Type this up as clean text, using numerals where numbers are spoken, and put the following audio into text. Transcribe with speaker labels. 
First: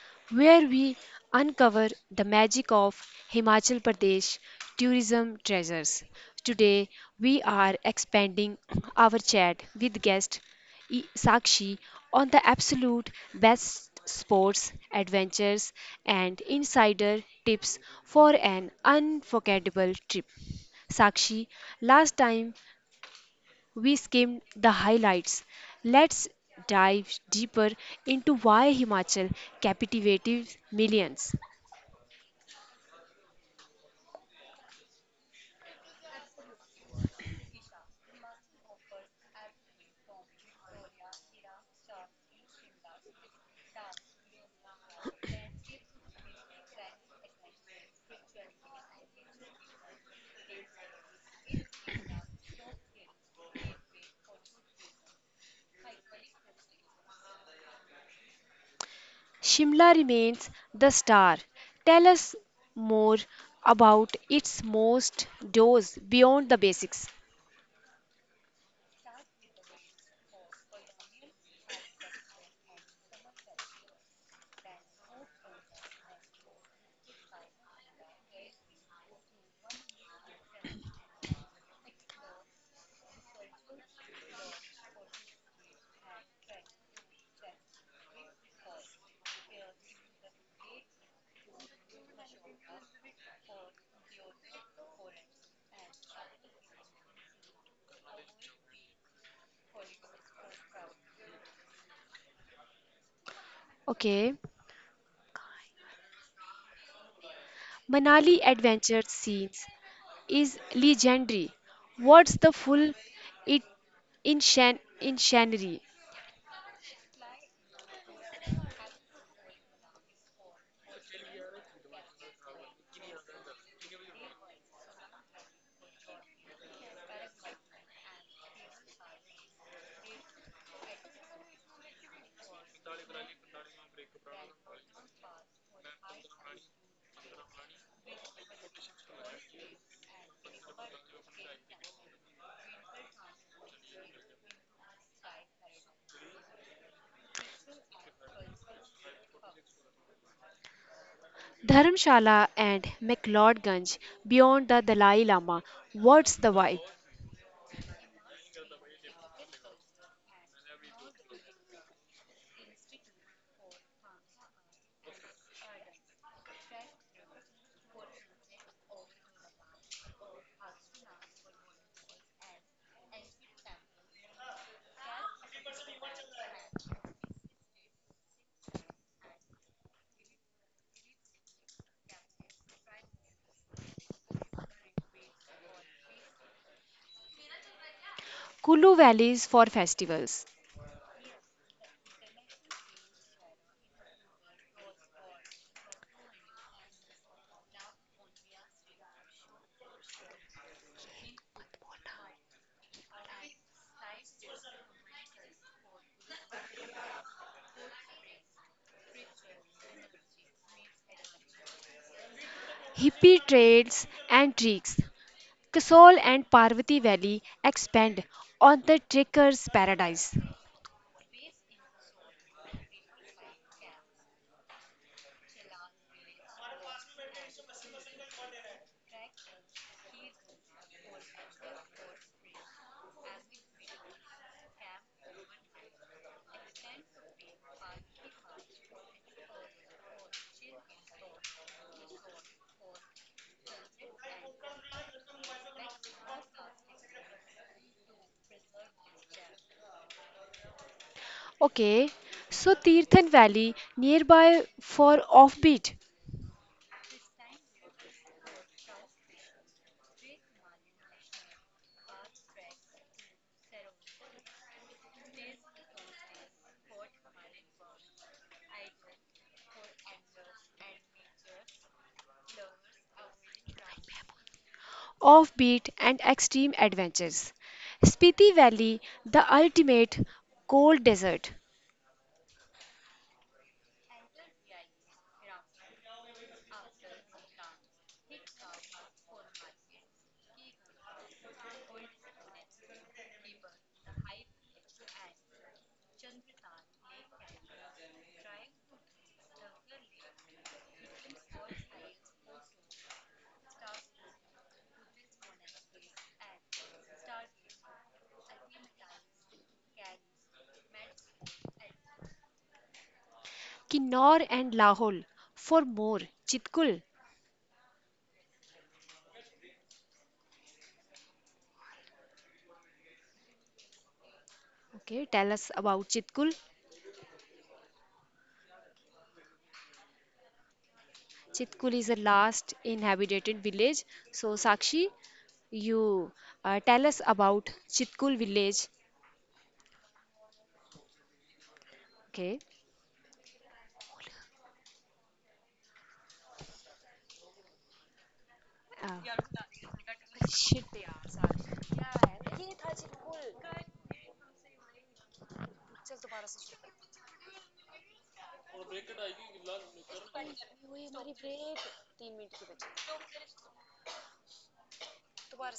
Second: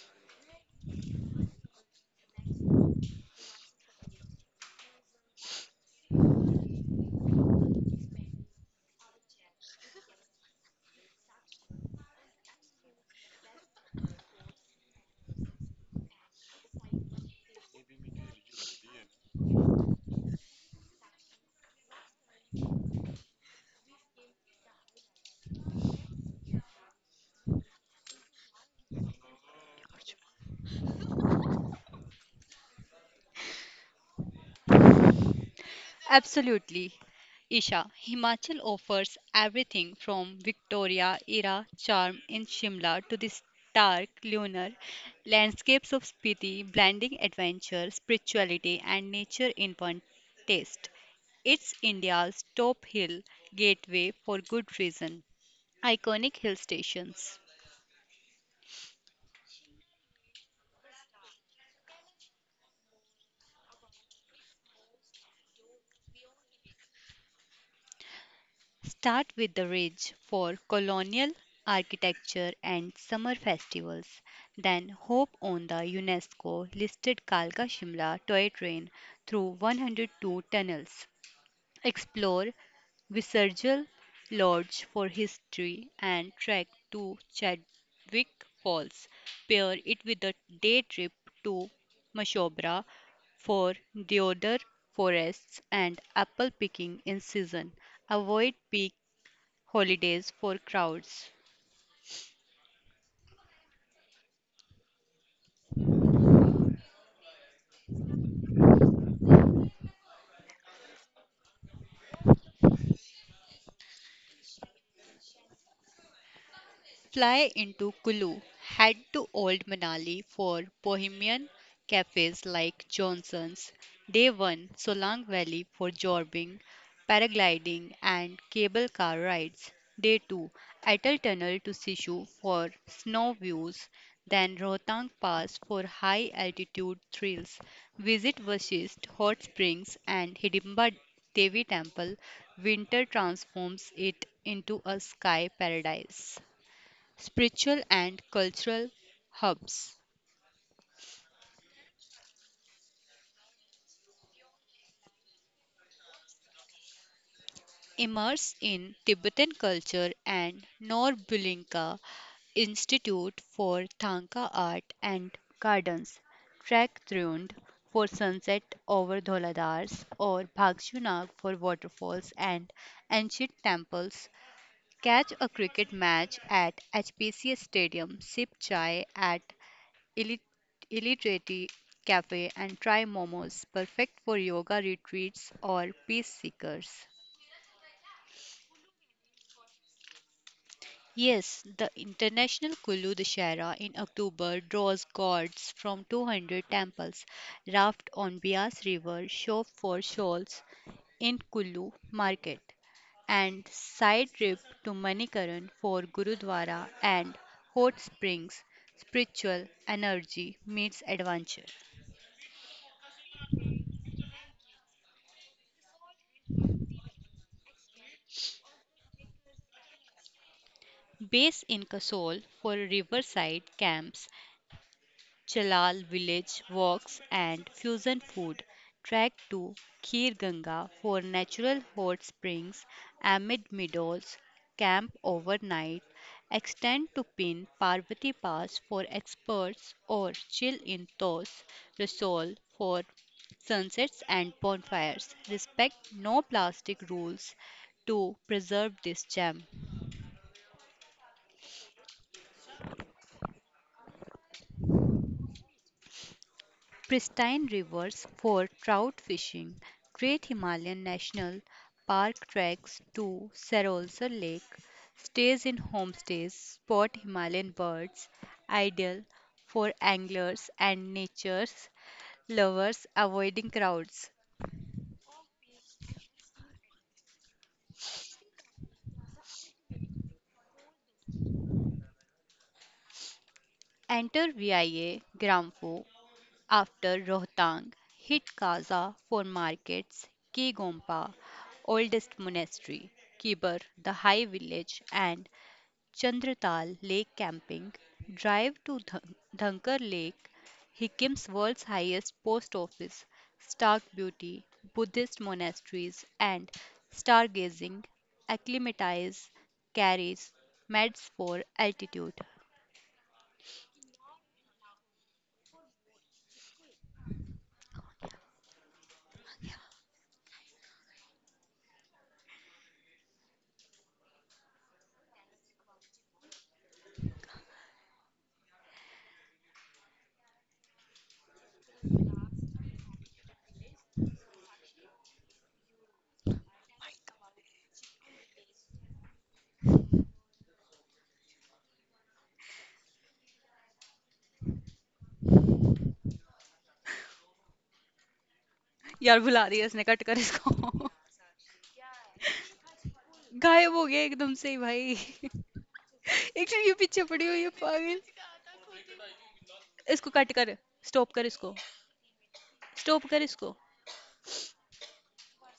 Speaker 1: where we uncover the magic of Himachal Pradesh tourism treasures. Today, we are expanding our chat with guest Sakshi on the absolute best sports adventures and insider tips for an unforgettable trip. Sakshi, last time we skimmed the highlights. Let's dive deeper into why Himachal captivated millions.
Speaker 2: Absolutely. Isha, Himachal offers everything from Victoria era charm in Shimla to the stark lunar landscapes of Spiti, blending adventure, spirituality, and nature in one taste. It's India's top hill gateway for good reason. Iconic hill stations.
Speaker 1: Shimla remains the star. Tell us more about its most dose beyond the basics.
Speaker 2: Start with the ridge for colonial architecture and summer festivals, then hop on the UNESCO listed Kalka Shimla toy train through 102 tunnels. Explore Visergil Lodge for history and trek to Chadwick Falls. Pair it with a day trip to Mashobra for deodar forests and apple picking in season. Avoid peak holidays for crowds.
Speaker 1: Okay, Manali Adventure Scenes is legendary. What's the full it in Shannery?
Speaker 2: Fly into Kulu, head to Old Manali for bohemian cafes like Johnson's, day one Solang Valley for jorbing, paragliding, and cable car rides, day two Atal Tunnel to Sishu for snow views, then Rohtang Pass for high altitude thrills. Visit Vashist Hot Springs and Hidimba Devi Temple. Winter transforms it into a sky paradise spiritual and cultural hubs.
Speaker 1: Dharamshala and McLeodganj beyond the Dalai Lama. What's the vibe?
Speaker 2: Immerse in Tibetan culture and Norbulinka Institute for Thangka Art and Gardens. Trek Thrund for sunset over Dholadars or Bhagshunag for waterfalls and ancient temples. Catch a cricket match at HPCS Stadium. Sip chai at Illi- Illiterati Cafe and try momos, perfect for yoga retreats or peace seekers.
Speaker 1: Kulu valleys for festivals,
Speaker 2: Yes, the International Kullu Dashera in October draws gods from 200 temples. Raft on Bias River, shop for shawls in Kullu market, and side trip to Manikaran for Gurudwara and hot springs. Spiritual energy meets adventure.
Speaker 1: hippie trails and treks. Kasol and Parvati Valley expand on the trekker's paradise.
Speaker 2: Based in Kasol for riverside camps, Chalal village walks and fusion food, track to Khir Ganga for natural hot springs amid meadows, camp overnight, extend to Pin Parvati Pass for experts or chill in Tos Rasol for sunsets and bonfires. Respect no plastic rules to preserve this gem.
Speaker 1: Okay, so Tirthan Valley nearby for
Speaker 2: Pristine rivers for trout fishing, Great Himalayan National Park treks to Sarolsar Lake, stays in homestays, spot Himalayan birds, ideal for anglers and nature lovers avoiding crowds.
Speaker 1: offbeat and extreme adventures. Spiti Valley, the ultimate cold desert.
Speaker 2: Enter VIA Grampo after Rohtang, hit Kaza for markets, Ki Gompa, oldest monastery, Kibar, the high village, and Chandratal Lake Camping, drive to Dhunkar Lake, Hickim's world's highest post office, stark beauty, Buddhist monasteries, and stargazing acclimatize carries meds for altitude.
Speaker 1: Kinnor and Lahore for more. Chitkul. Okay, tell us about Chitkul. Chitkul is the last inhabited village. So, Sakshi, you tell us about Chitkul village. Okay.
Speaker 2: यार बुला रही है इसने cut कर इसको गायब हो गया एकदम से ही भाई एक्चुअली ये पीछे पड़ी हुई है पागल इसको कट कर स्टॉप कर इसको स्टॉप कर इसको
Speaker 1: Uh,